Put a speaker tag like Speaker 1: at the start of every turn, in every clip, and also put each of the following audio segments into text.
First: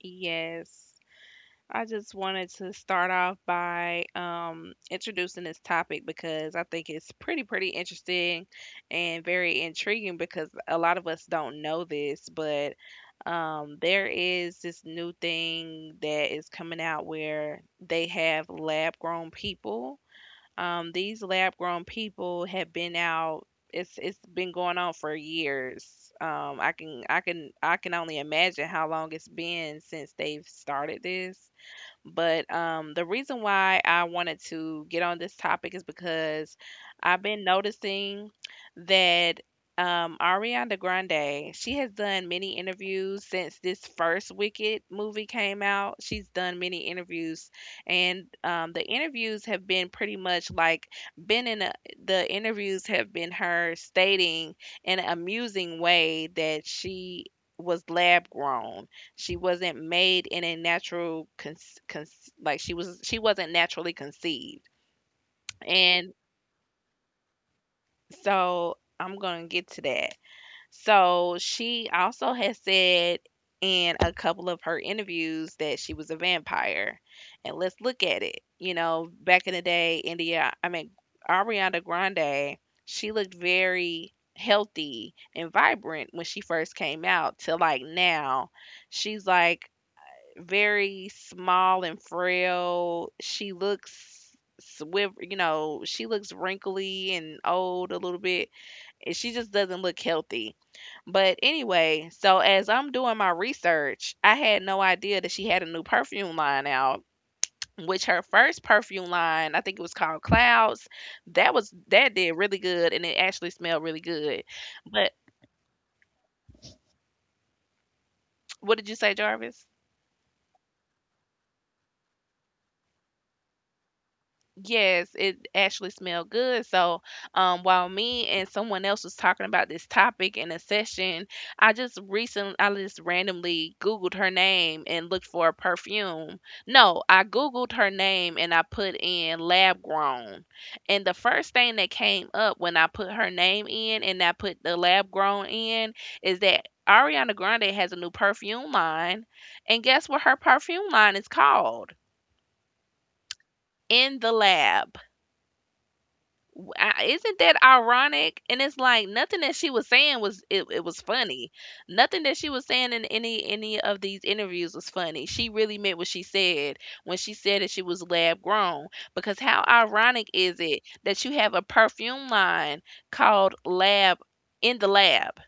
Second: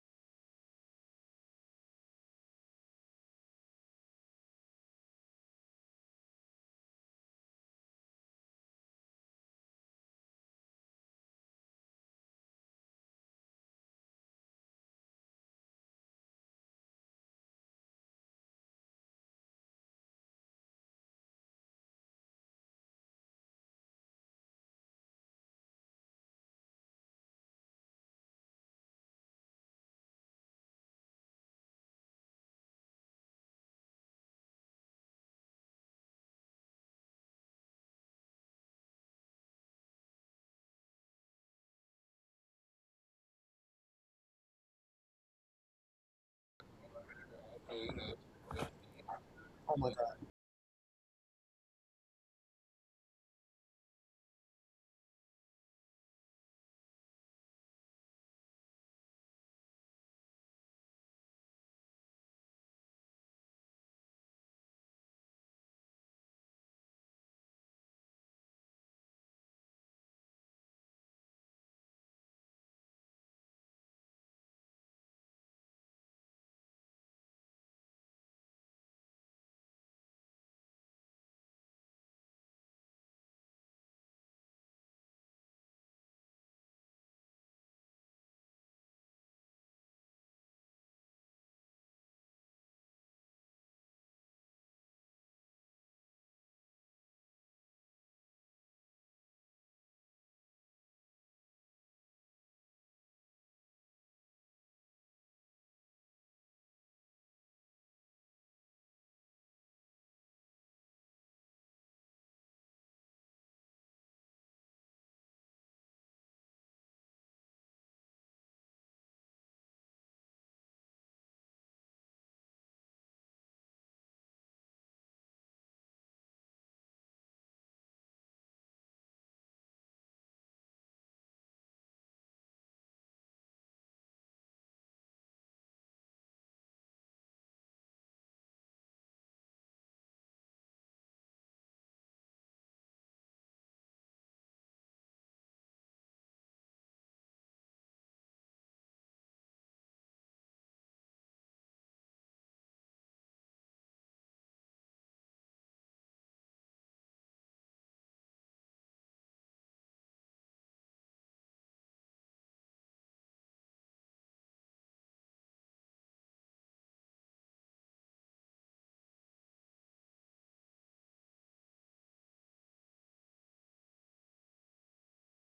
Speaker 1: Yes. I just wanted to start off by introducing this topic because I think it's pretty interesting and very intriguing because a lot of us don't know this, but there is this new thing that is coming out where they have lab grown people. These lab grown people have been out. It's been going on for years. I can I can only imagine how long it's been since they've started this. But the reason why I wanted to get on this topic is because I've been noticing that Ariana Grande, she has done many interviews since this first Wicked movie came out. She's done many interviews, and the interviews have been pretty much been in a, the interviews have been her stating in an amusing way that she was lab grown. She wasn't made in a natural con con like She was, she wasn't naturally conceived. And so I'm gonna get to that. So she also has said in a couple of her interviews that she was a vampire. And let's look at it. You know, back in the day, Ariana Grande, she looked very healthy and vibrant when she first came out to like now. She's like very small and frail. She looks swift, you know, she looks wrinkly and old a little bit, and she just doesn't look healthy. But anyway, so as I'm doing my research, I had no idea that she had a new perfume line out. Which her first perfume line, I think it was called Clouds, that was that did really good and it actually smelled really good. But what did you say, Jarvis? Yes, it actually smelled good. So, while me and someone else was talking about this topic in a session, I just randomly Googled her name and looked for a perfume. No, I Googled her name and I put in lab grown. And the first thing that came up when I put her name in and I put the lab grown in is that Ariana Grande has a new perfume line. And guess what her perfume line is called? In the Lab. Isn't that ironic? And it's like nothing that she was it was funny. Nothing that she was saying in any of these interviews was funny. She really meant what she said when she said that she was lab grown. Because how ironic is it that you have a perfume line called Lab in the Lab?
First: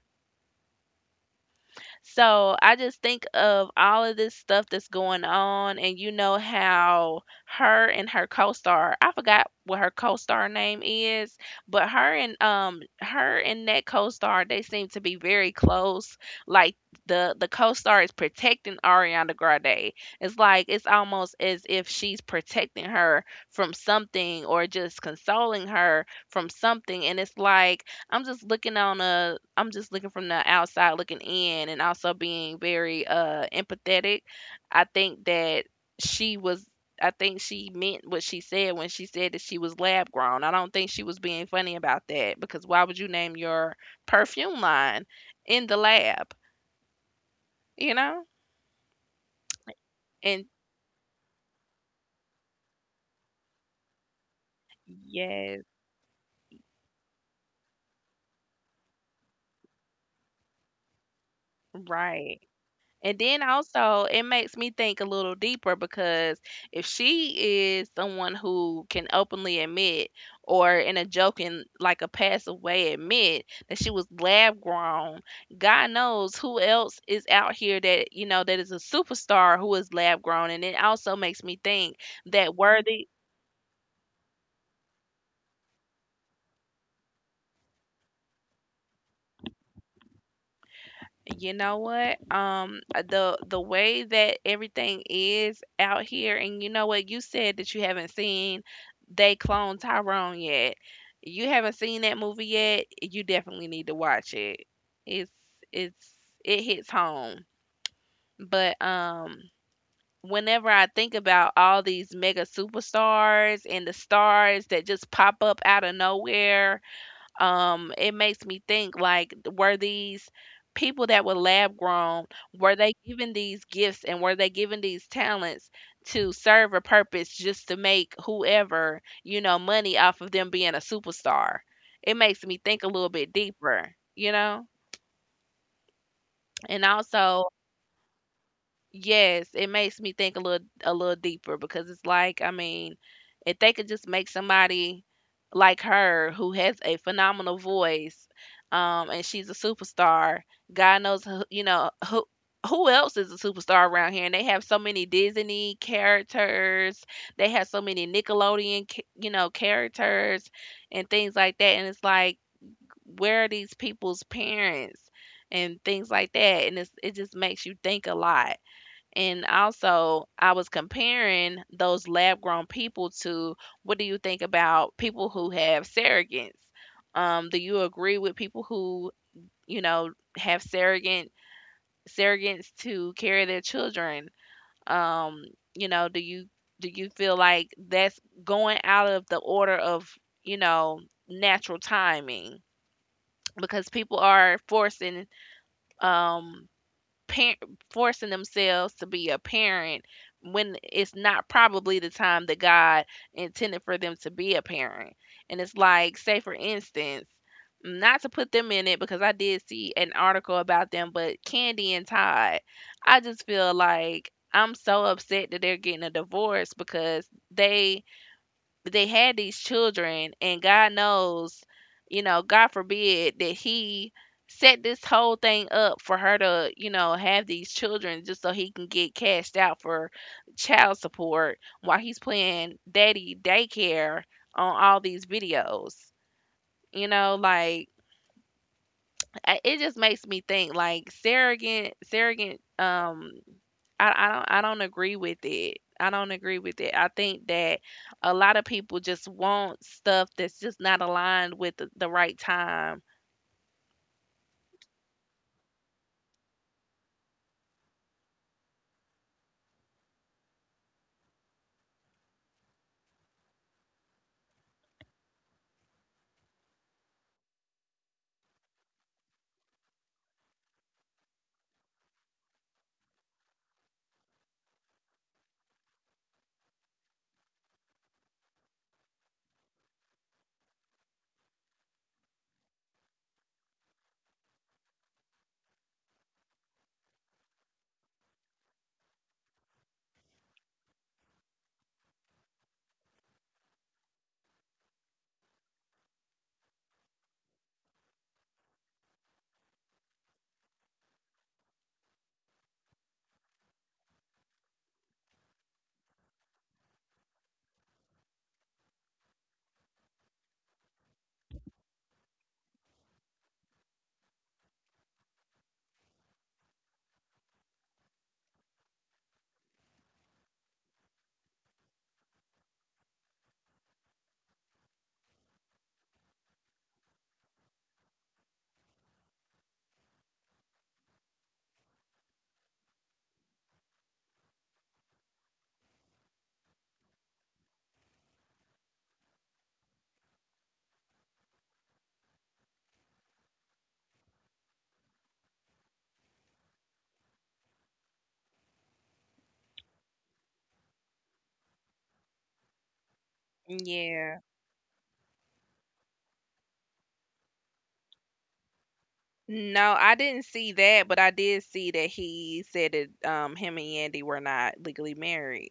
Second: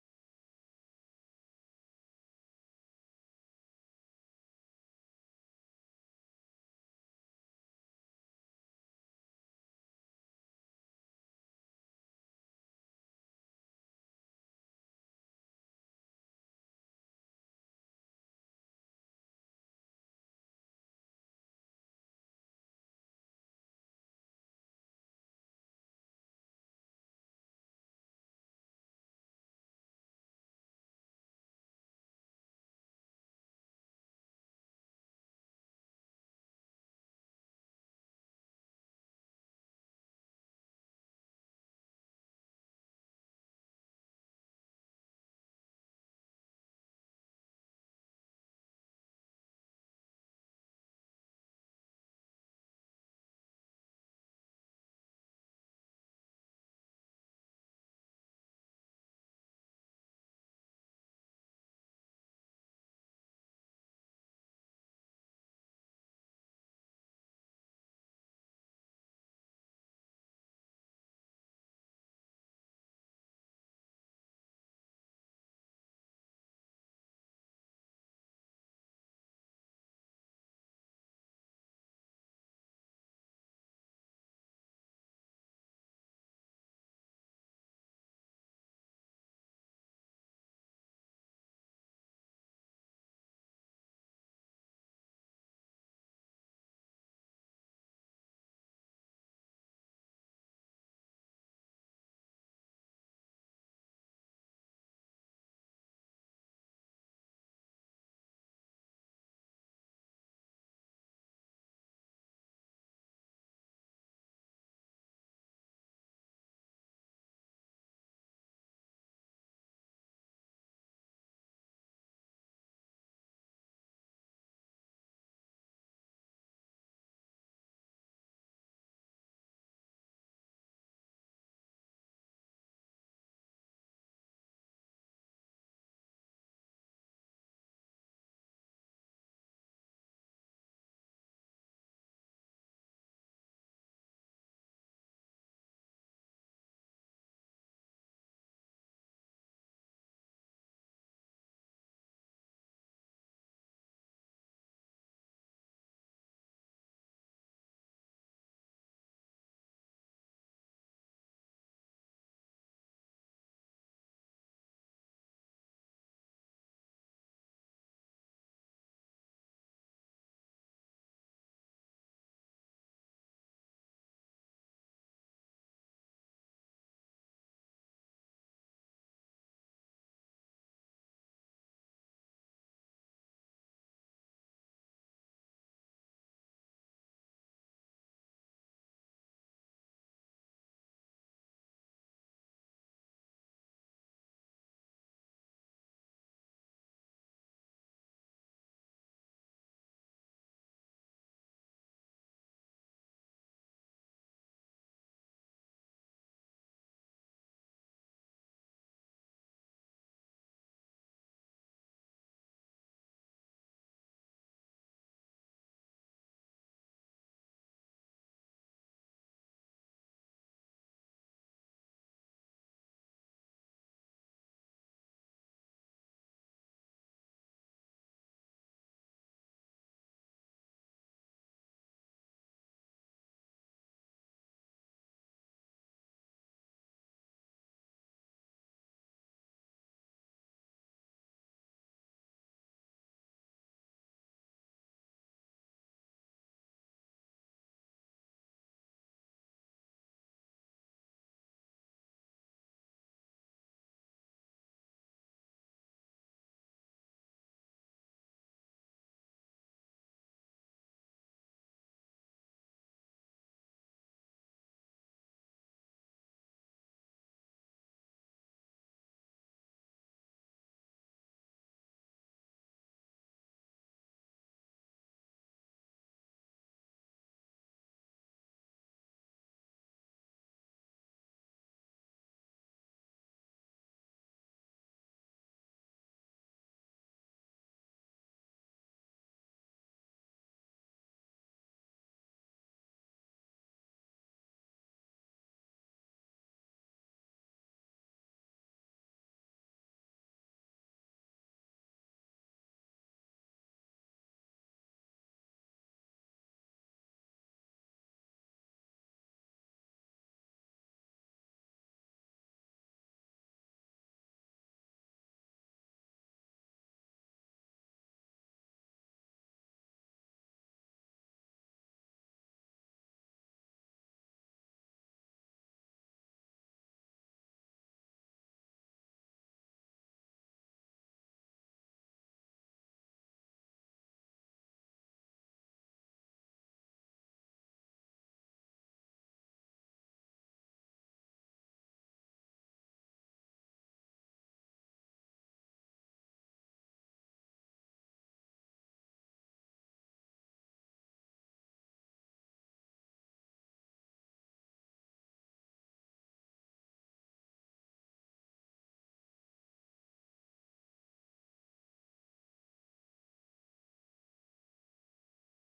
Speaker 1: So I just think of all of this stuff that's going on, and you know how her and her co-star, I forgot what her co-star name is, but her and that co-star, they seem to be very close. Like the co-star is protecting Ariana Grande. It's like it's almost as if she's protecting her from something or just consoling her from something, and it's like I'm just looking from the outside looking in and also being very empathetic. I think that she was, I think she meant what she said when she said that she was lab grown. I don't think she was being funny about that because why would you name your perfume line in the lab, you know? And yes, right. And then also, it makes me think a little deeper because if she is someone who can openly admit, or in a joking, like a passive way, admit that she was lab grown, God knows who else is out here that, you know, that is a superstar who is lab grown. And it also makes me think that Worthy. You know what? The way that everything is out here, and you know what? You said that you haven't seen they clone Tyrone yet. You haven't seen that movie yet. You definitely need to watch it. It's it's it hits home. But whenever I think about all these mega superstars and the stars that just pop up out of nowhere, it makes me think like were these people that were lab grown, were they given these gifts and were they given these talents to serve a purpose just to make whoever you know money off of them being a superstar. It makes me think a little bit deeper, you know, and also, yes, it makes me think a little deeper because it's like, I mean, if they could just make somebody like her who has a phenomenal voice, and she's a superstar, God knows who, you know, who else is a superstar around here? And they have so many Disney characters, they have so many you know, characters and things like that. And it's like, where are these people's parents? And things like that, and it's, it just makes you think a lot. And also, I was comparing those lab grown people to, what do you think about people who have surrogates? Do you agree with people who, you know, have surrogates to carry their children? Um, you know, do you, do you feel like that's going out of the order of, you know, natural timing? Because people are forcing um par- forcing themselves to be a parent when it's not probably the time that God intended for them to be a parent. And it's like, say for instance, not to put them in it because I did see an article about them, but Candy and Todd, I just feel like I'm so upset that they're getting a divorce because they had these children and God knows, you know, God forbid that he set this whole thing up for her to, you know, have these children just so he can get cashed out for child support while he's playing daddy daycare on all these videos, you know, like it just makes me think like surrogate, I, I don't agree with it. I don't agree with it. I think that a lot of people just want stuff that's just not aligned with the right time. Yeah. No, I didn't see that, but I did see that he said that him and Yandy were not legally married.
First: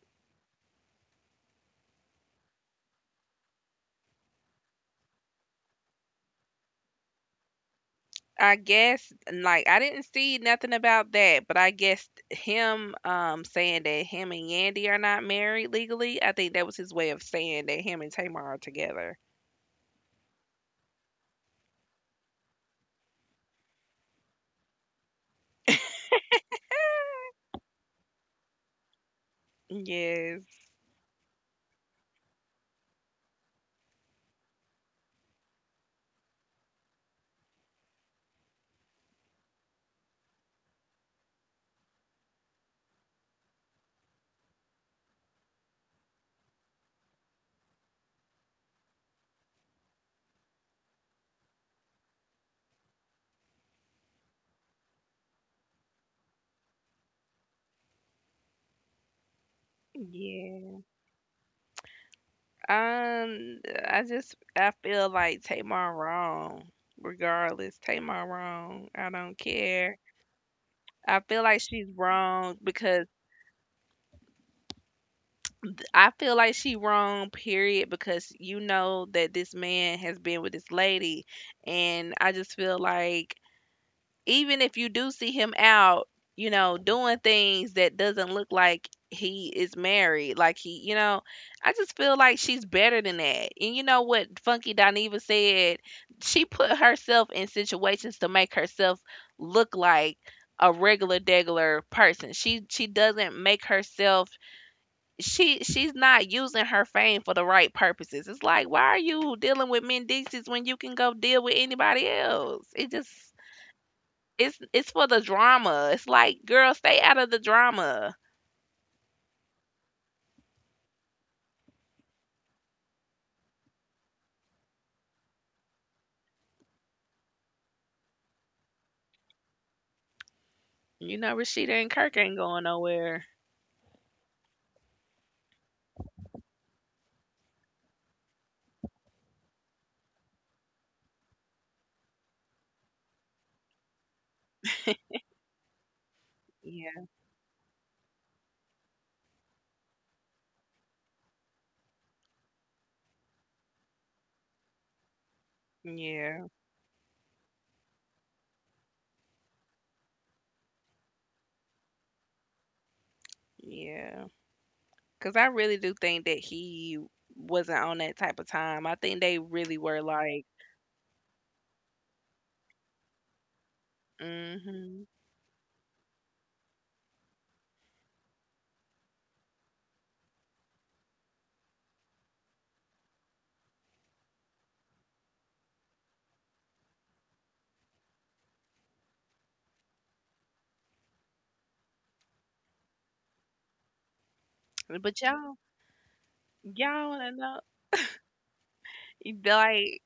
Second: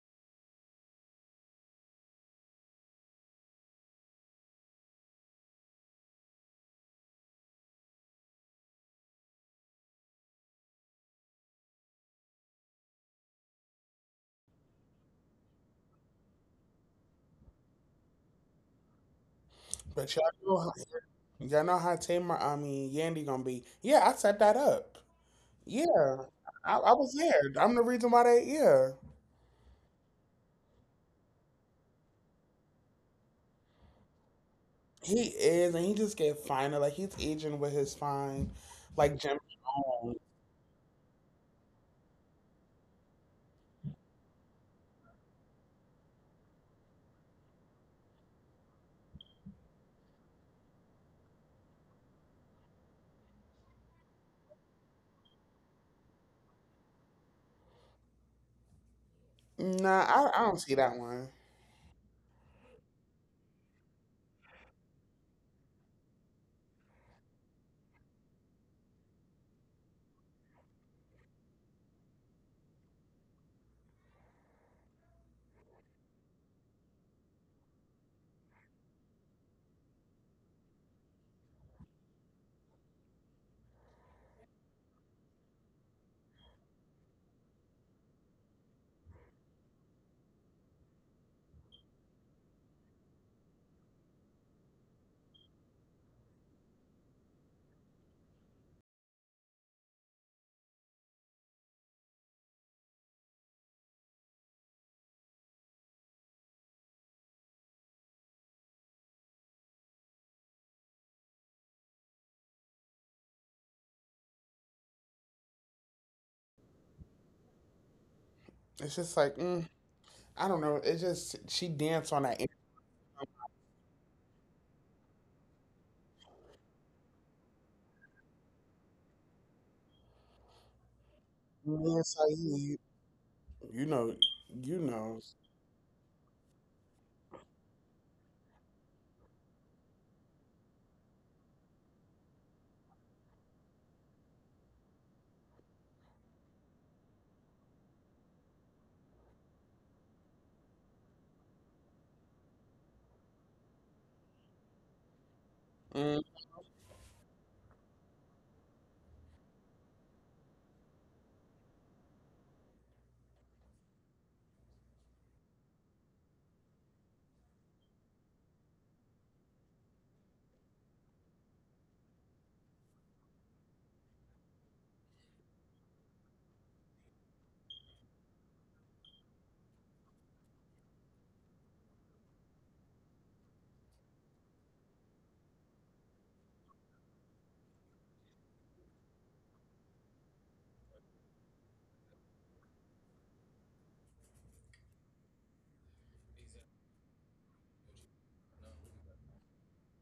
Speaker 1: I guess like I didn't see nothing about that, but I guess him saying that him and Yandy are not married legally, I think that was his way of saying that him and Tamar are together.
Speaker 2: But y'all know how Yandy gonna be. Yeah, I set that up. Yeah, I was there. I'm the reason why they, yeah.
Speaker 1: Yes.
Speaker 2: He is, and he just get finer. Like, he's aging with his fine. Like, Jim Jones. Nah, I don't
Speaker 1: Yes.
Speaker 2: see that one.
Speaker 1: Um, I just, I feel like Tamar wrong. Regardless, Tamar wrong. I don't care. I feel like she's wrong because I feel like she wrong. Period. Because you know that this man has been with this lady, and I just feel like even if you do see him out, you know, doing things that doesn't look like he is married, like he, you know, I just feel like she's better than that. And you know what Funky Dineva said? She put herself in situations to make herself look like a regular degular person. She doesn't make herself, she's not using her fame for the right purposes. It's like why are you dealing with Mendices when you can go deal with anybody else? It just, it's for the drama. It's like, girl, stay out of the drama.
Speaker 2: It's just like, I don't know. It's just, she danced on that. Me
Speaker 1: You know, Rashida and Kirk ain't going
Speaker 2: Saeed,
Speaker 1: nowhere.
Speaker 2: you know, you know.
Speaker 1: Yeah,
Speaker 2: Mm.
Speaker 1: yeah, yeah. Because I really do think that he wasn't on that type of time. I think they really were like, mm-hmm. But y'all, want to know? Like,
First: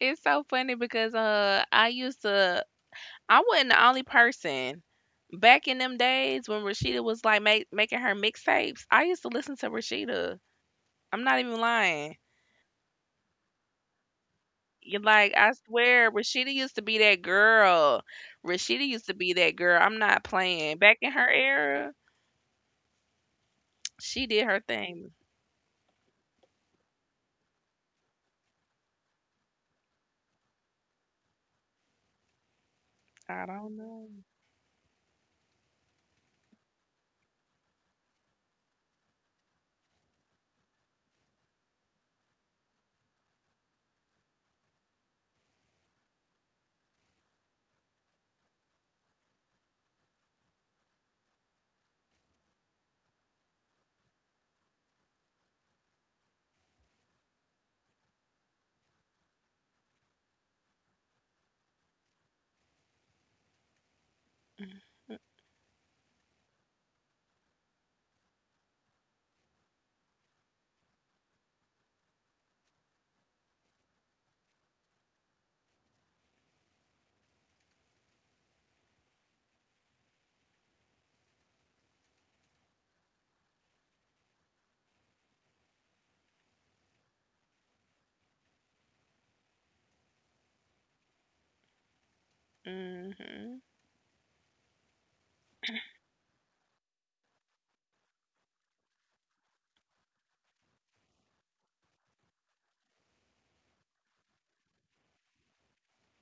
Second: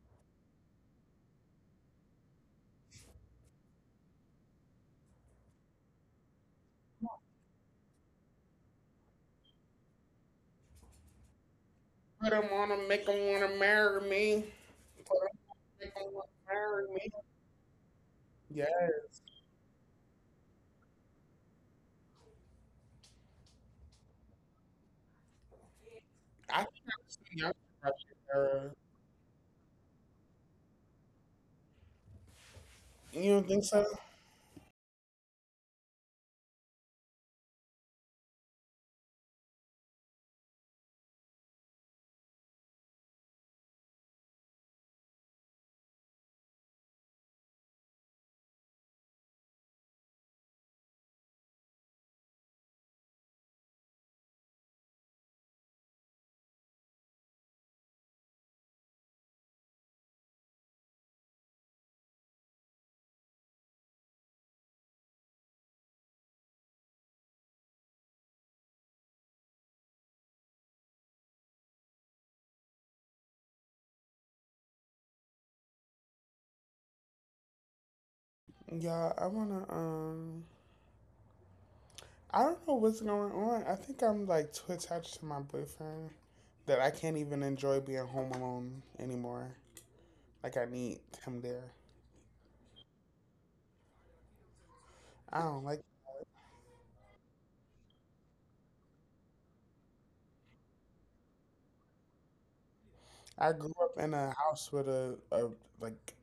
Speaker 1: it's so funny because I used to, I wasn't the only person. Back in them days when Rashida was like making her mixtapes, I used to listen to Rashida. I'm not even lying.
Speaker 2: Put him on him, make him want to marry me.
Speaker 1: You're
Speaker 2: Put
Speaker 1: like,
Speaker 2: him,
Speaker 1: I
Speaker 2: make
Speaker 1: swear,
Speaker 2: him want
Speaker 1: Rashida
Speaker 2: to
Speaker 1: used to
Speaker 2: marry
Speaker 1: be
Speaker 2: me.
Speaker 1: that girl. Rashida
Speaker 2: Yeah.
Speaker 1: used to be that girl. I'm not playing. Back in her era, she did her thing.
Speaker 2: I think I've seen y'all Project Era. You
Speaker 1: I
Speaker 2: don't think
Speaker 1: don't
Speaker 2: so?
Speaker 1: know.
Speaker 2: Yeah, I wanna. I don't know what's going on. I think I'm too attached to my boyfriend that I can't even enjoy being home alone anymore. Like I need him there.
Speaker 1: Mm-hmm.
Speaker 2: I don't like. I grew up in a house with a like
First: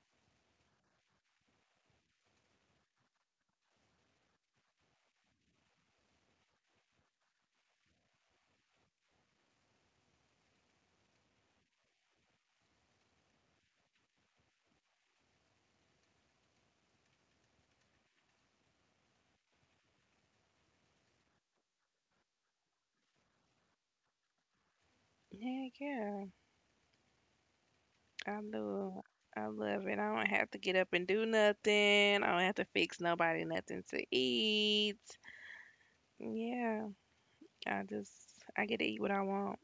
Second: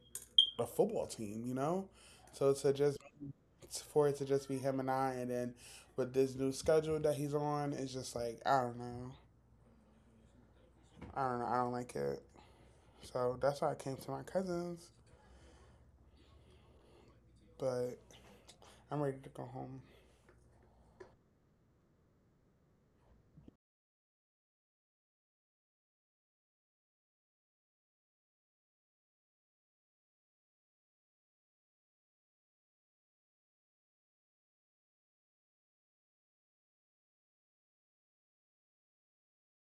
Speaker 2: a football team, you know. So to just for it to just be him and I, and then with this new schedule that he's on, it's just like I don't know. I don't know. I don't like it. So that's why I came to my cousin's, but I'm ready to go home.
Speaker 1: Heck yeah. I love I love it. I don't have to get up and do nothing. I don't have to fix nobody nothing to eat. Yeah. I just, I get to eat what I want.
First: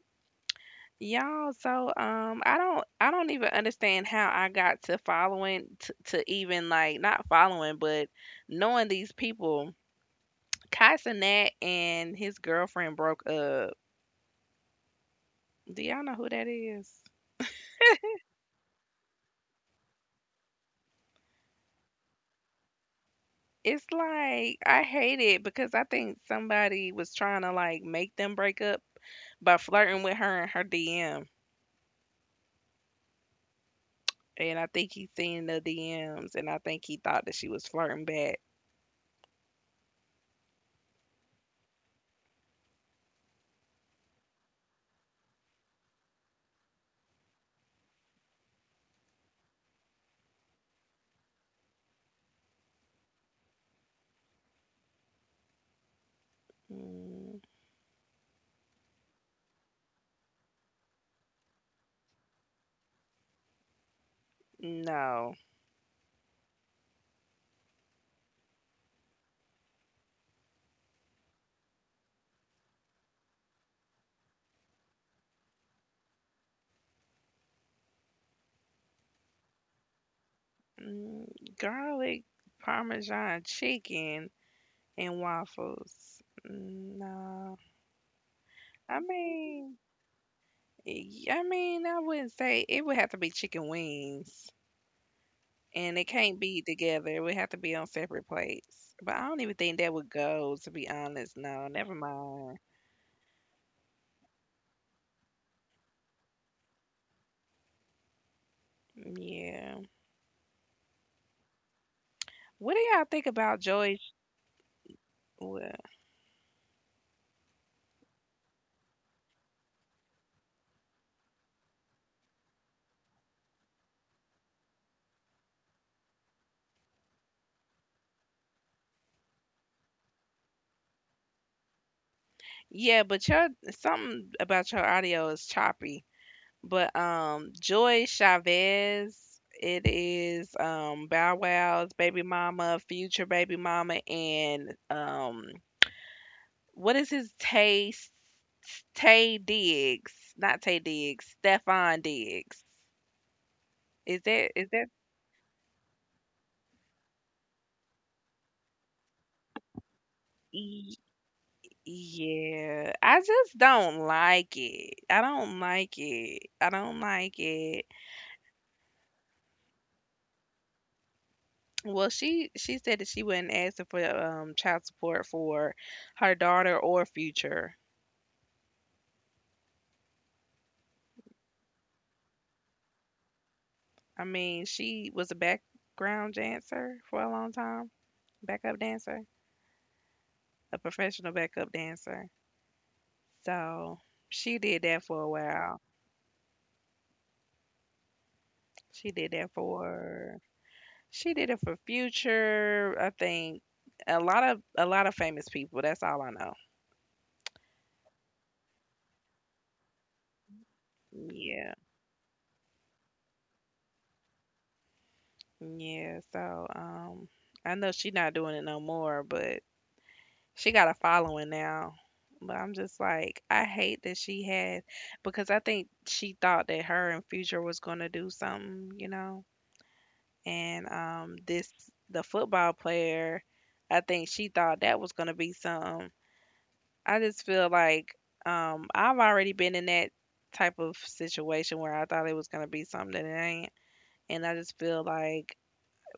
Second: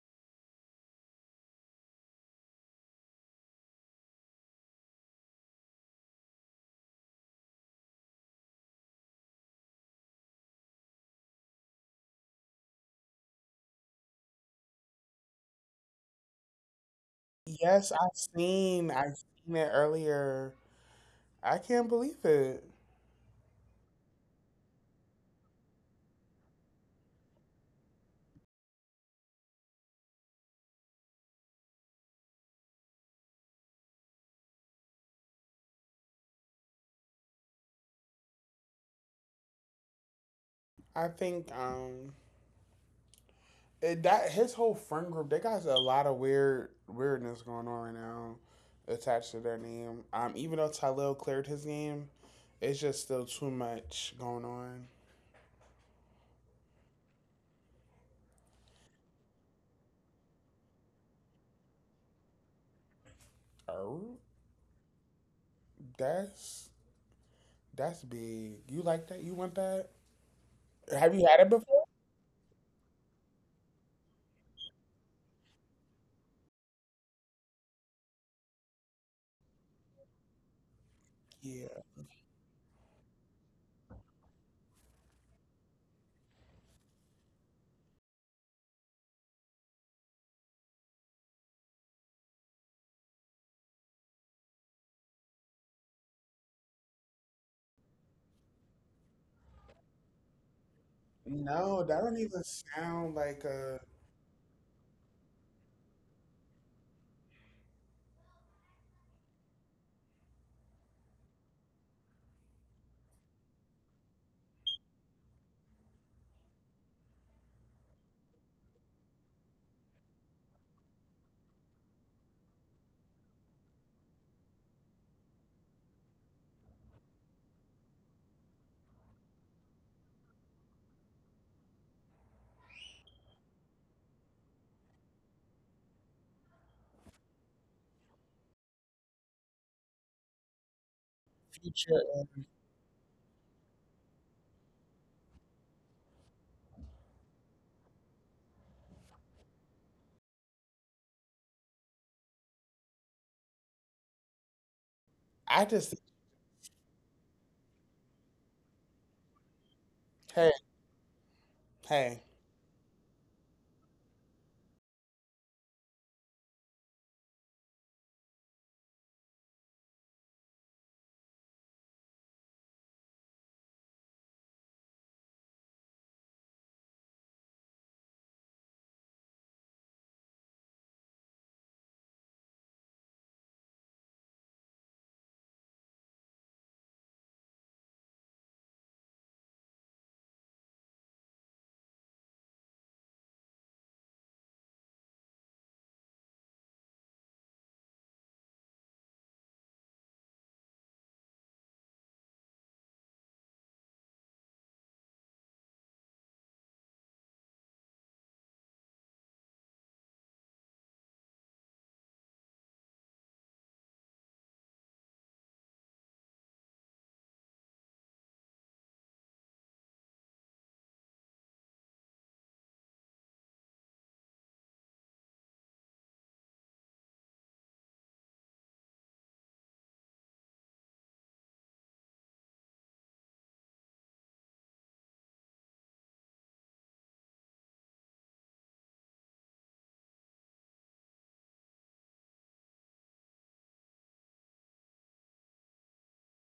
Speaker 1: Y'all, so I don't even understand how I got to to even like not following, but knowing these people. Kaisanat and his girlfriend broke up. Do y'all know who that is?
Speaker 2: Yes, I seen it earlier. I can't believe it.
Speaker 1: It's like I hate it because I think somebody was trying to like make them break up by flirting with her in her DM, and I think he seen the DMs, and I think he thought that she was flirting back.
Speaker 2: I think that his whole friend group they got a lot of weirdness going on right now attached to their name. Even though Tylil cleared his name, it's just still too much going on.
Speaker 1: Mm,
Speaker 2: Oh,
Speaker 1: no.
Speaker 2: that's that's big. You like that? You want that? Have you had it before?
Speaker 1: Mm,
Speaker 2: Yeah.
Speaker 1: garlic parmesan chicken and waffles. Mm, no, I mean, I mean, I wouldn't say it would have to be chicken wings, and it can't be together. It would have to be on separate plates. But I don't even think that would go, to be honest.
Speaker 2: No,
Speaker 1: No,
Speaker 2: that
Speaker 1: never
Speaker 2: don't even
Speaker 1: mind.
Speaker 2: sound like a
Speaker 1: Yeah. What do y'all think about Joyce? Well, yeah, but your something about your audio is choppy. But, Joy Chavez, it is, Bow
Speaker 2: future.
Speaker 1: Wow's baby mama, Future baby mama, and what is his Taste? Tay Diggs, not Tay Diggs, Stefan Diggs. Is that?
Speaker 2: I just, hey,
Speaker 1: y-
Speaker 2: hey,
Speaker 1: Yeah, I just don't like it. I don't like it. I don't like it. Well, she said that she wasn't asking for child support for her daughter or future. I mean, she was a background dancer for a long time, backup dancer, a professional backup dancer. So she did that for a while. She did that for she did it for Future, I think. A lot of famous people. That's all I know. Yeah, yeah. So I know she not doing it no more, but she got a following now, but I'm just like, I hate that she had because I think she thought that her and Future was gonna do something, you know, and this the football player, I think she thought that was gonna be something. I just feel like I've already been in that type of situation where I thought it was gonna be something that it ain't, and I just feel like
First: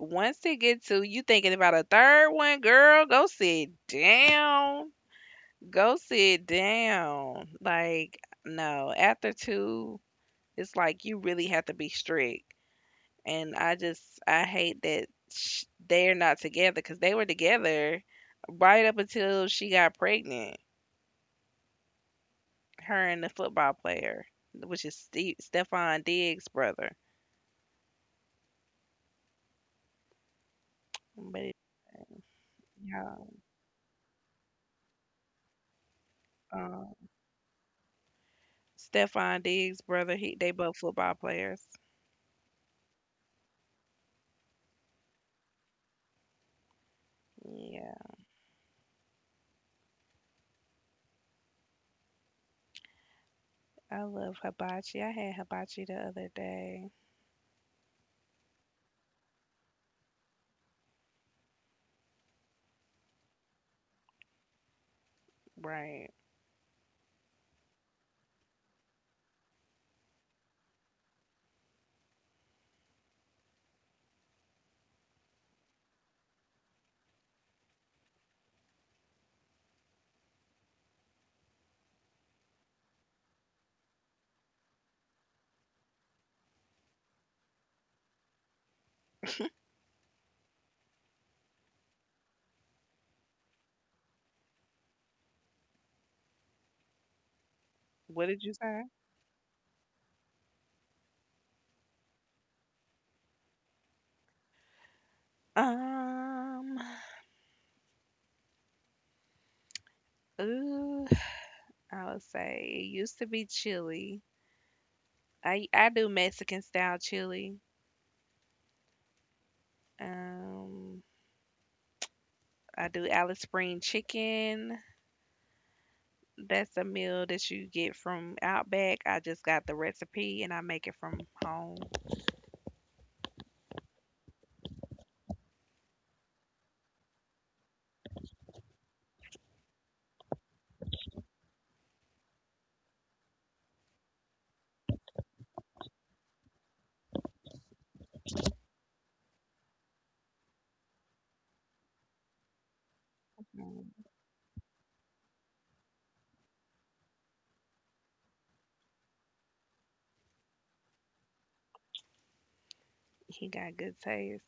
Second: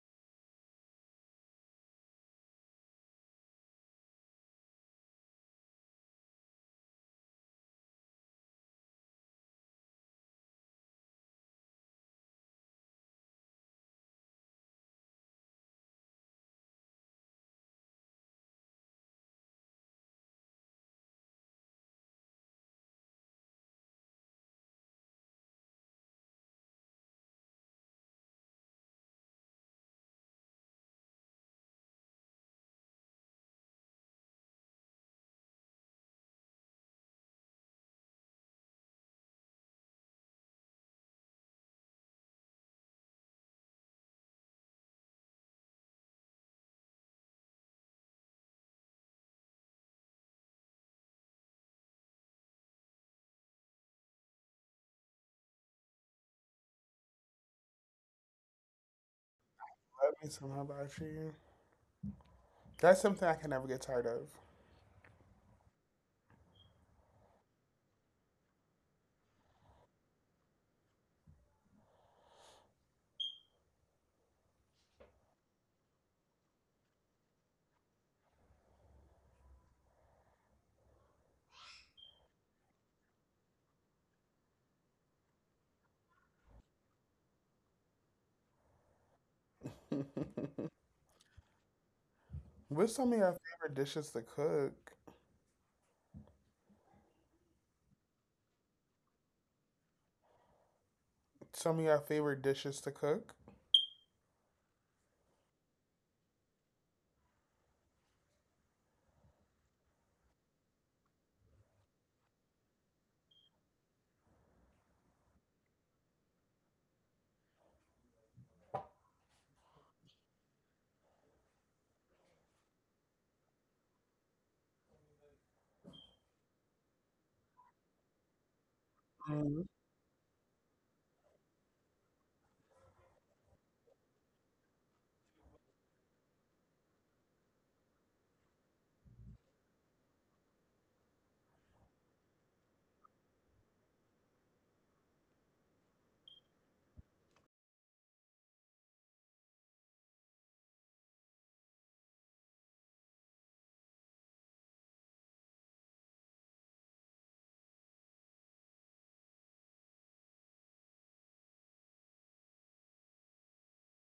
Speaker 1: once they get to you thinking about a third one, girl, go sit down. Go sit down. Like, no, after two, it's like you really have to be strict. And I hate that they're not together because they were together right up until she got pregnant, her and the football player, which is Stefan Diggs' brother. But it- yeah, uh, Stefan Diggs' brother, he, they both football players. Yeah, I love hibachi. I had hibachi the other day.
Speaker 2: love me somehow about you. That's something I can never get tired of.
Speaker 1: Right.
Speaker 2: What's some of your favorite dishes to cook?
Speaker 1: What did you say?
Speaker 2: Some of your favorite dishes to cook?
Speaker 1: Um, ooh, I would say it used to be chili. I do Mexican style chili. Um, I do Alice Spring chicken. That's a meal that you get from Outback. I just got the
Speaker 2: Mhm.
Speaker 1: recipe and I make it from home. Mm, he got good taste.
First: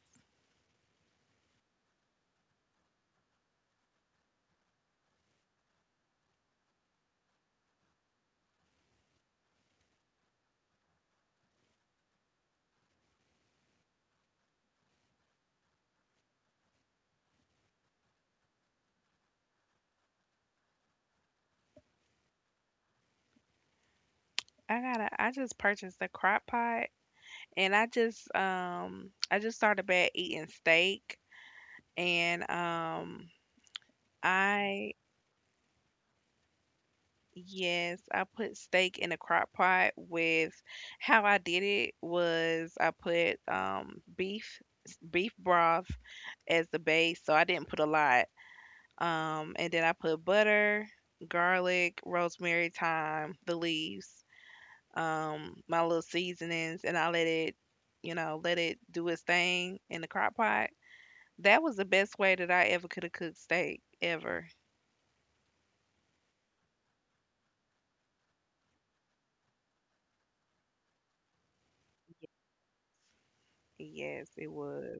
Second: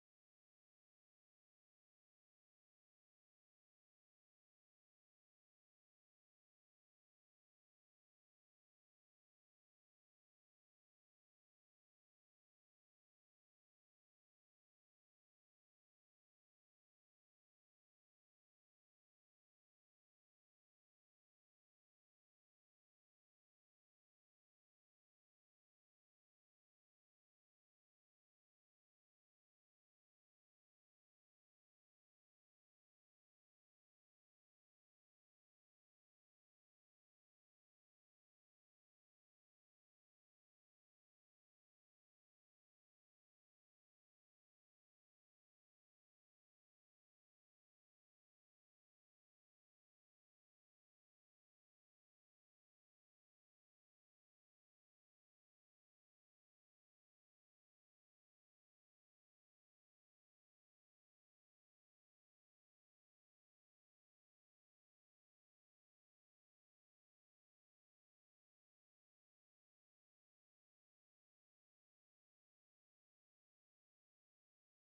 Speaker 1: I gotta. I just purchased a crock pot and I just started back eating steak and I yes, I put steak in a crock pot with. How I did it was I put beef broth as the base, so I didn't put a lot. And then I put butter, garlic, rosemary, thyme, the leaves, my little seasonings and I let it, you know, let it do its thing in the crock pot. That was the best way that I ever could have cooked steak ever. Yes, it was.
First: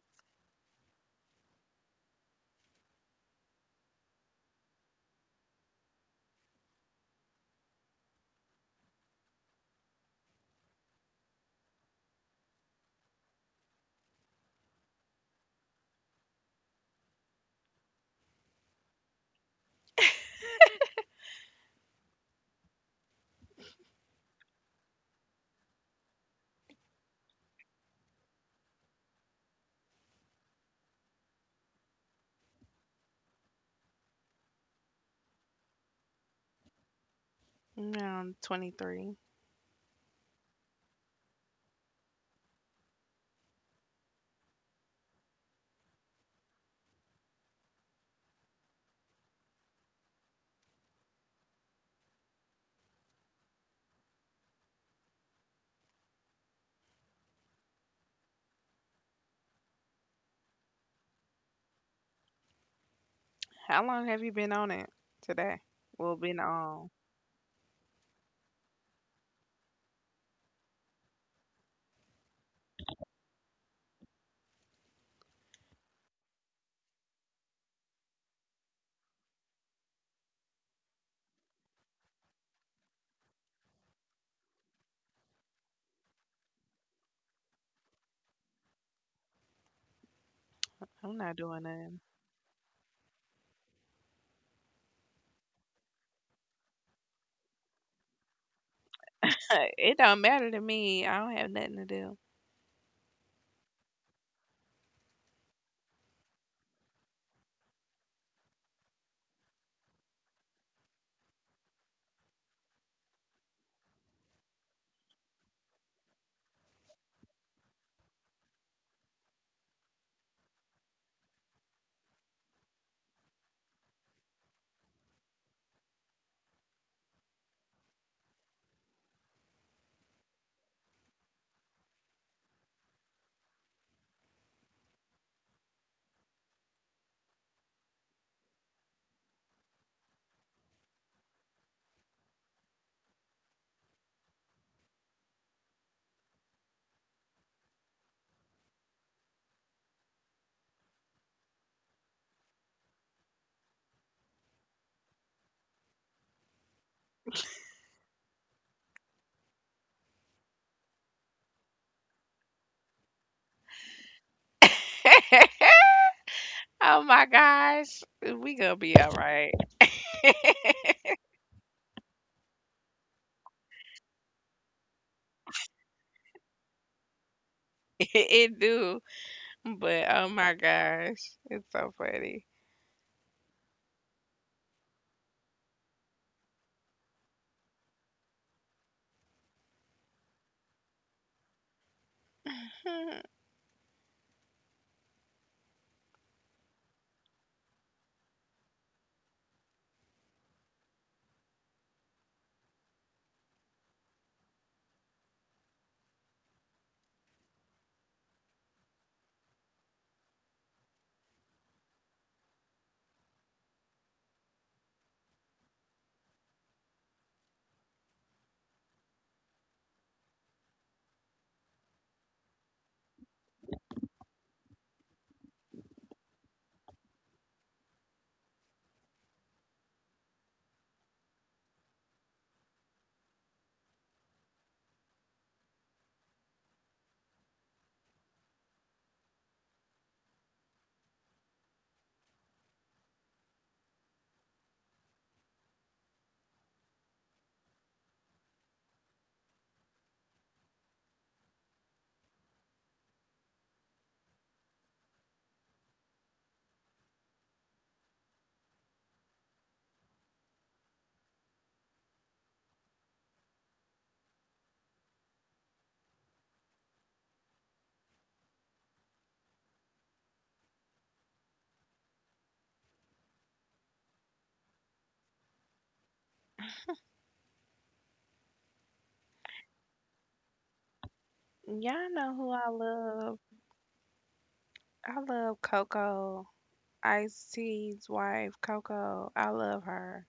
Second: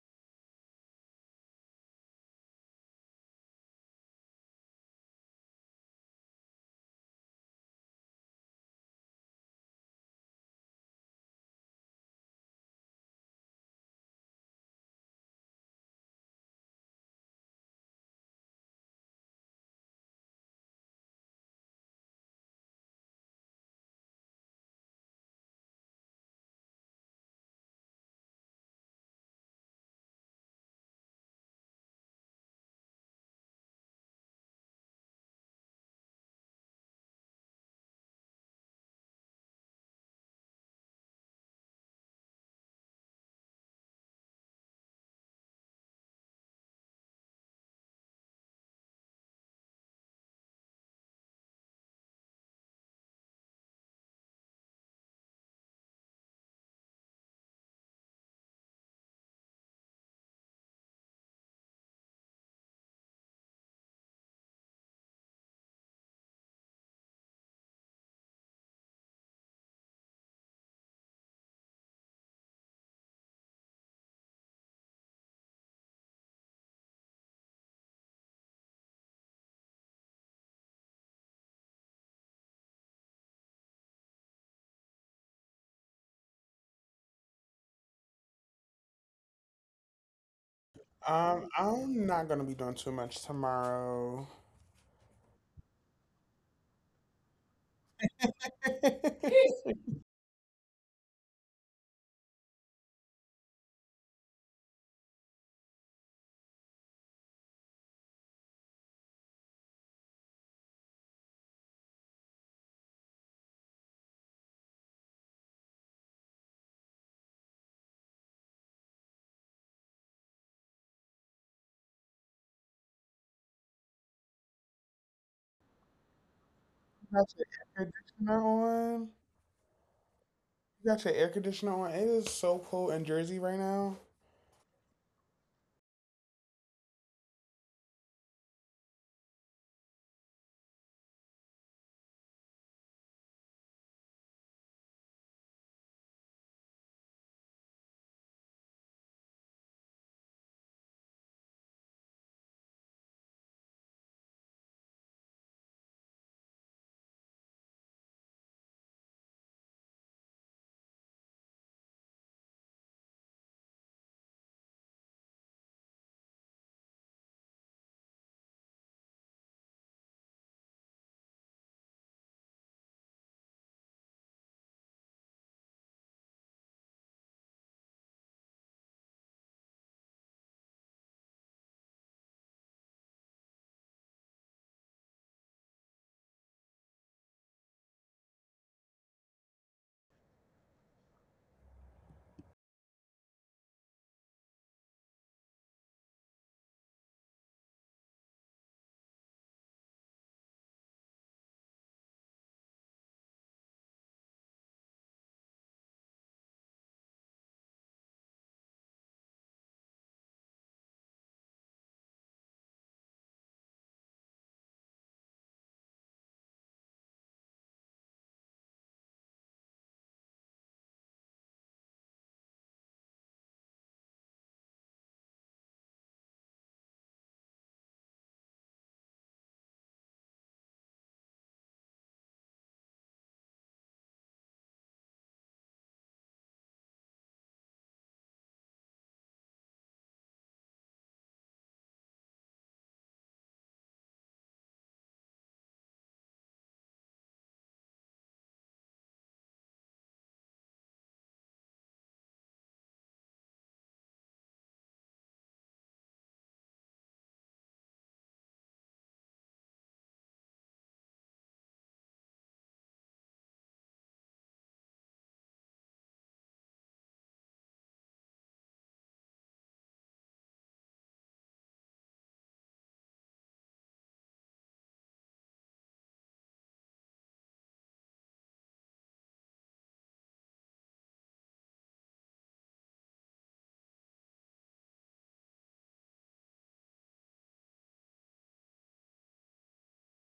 Speaker 1: Around 23. How long have you been on it today? Well, been on. I'm not doing nothing.
Speaker 2: I'm not gonna be doing too much tomorrow.
Speaker 1: It don't matter to me. I don't have nothing to do.
Speaker 2: You got your air conditioner on. You got your air conditioner on. It is so cool in Jersey right now.
Speaker 1: Oh my gosh, we gonna be all right. It do, but oh my gosh, it's so funny. Hmm, y'all know who I love. I love Coco. Ice T's wife, Coco. I love her.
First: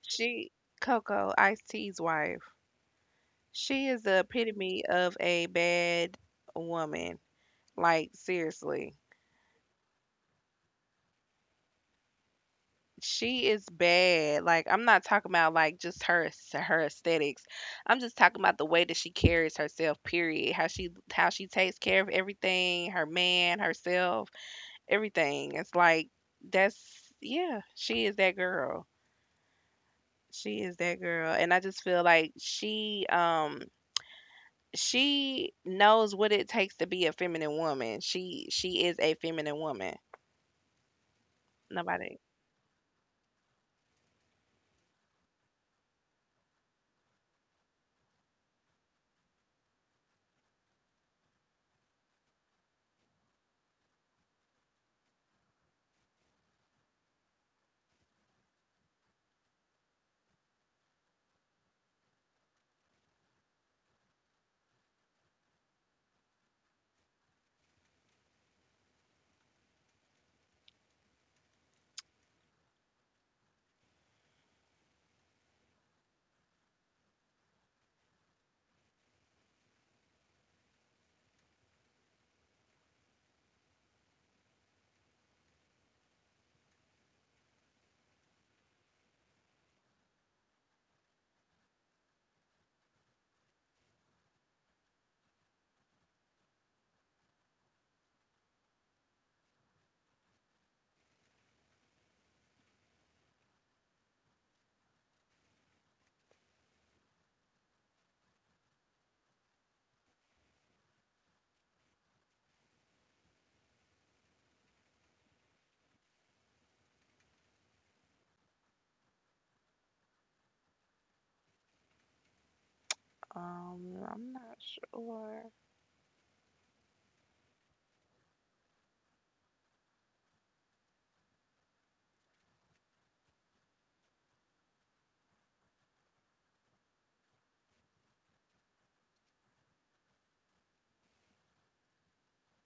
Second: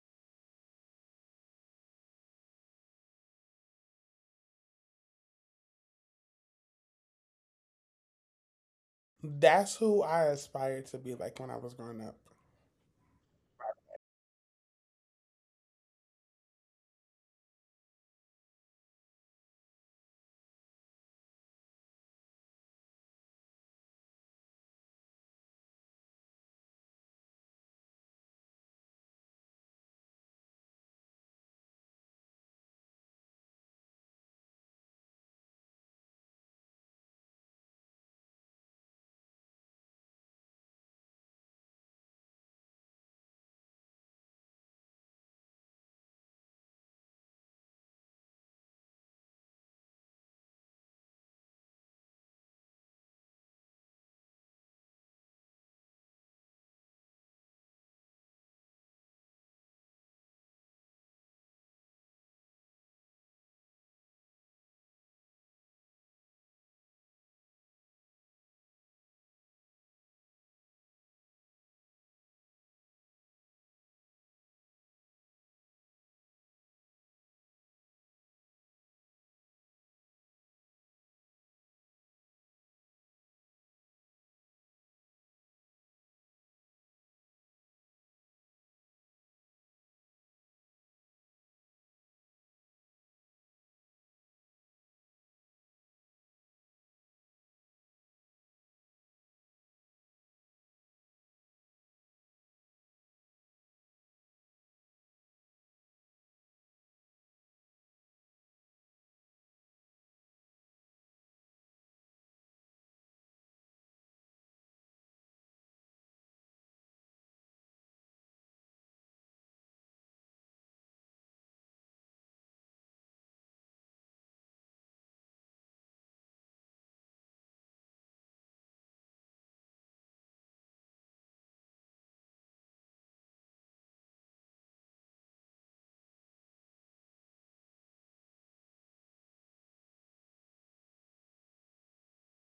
Speaker 1: She Coco, Ice T's wife. She is the epitome of a bad woman. Like seriously,
Speaker 2: That's who I aspired to be like when I was growing up.
Speaker 1: she is bad. Like I'm not talking about like just her aesthetics. I'm just talking about the way that she carries herself. Period. How she takes care of everything, her man, herself, everything. It's like that's yeah. She is that girl. She is that girl, and I just feel like she knows what it takes to be a feminine woman. She is a feminine woman. Nobody. I'm not sure.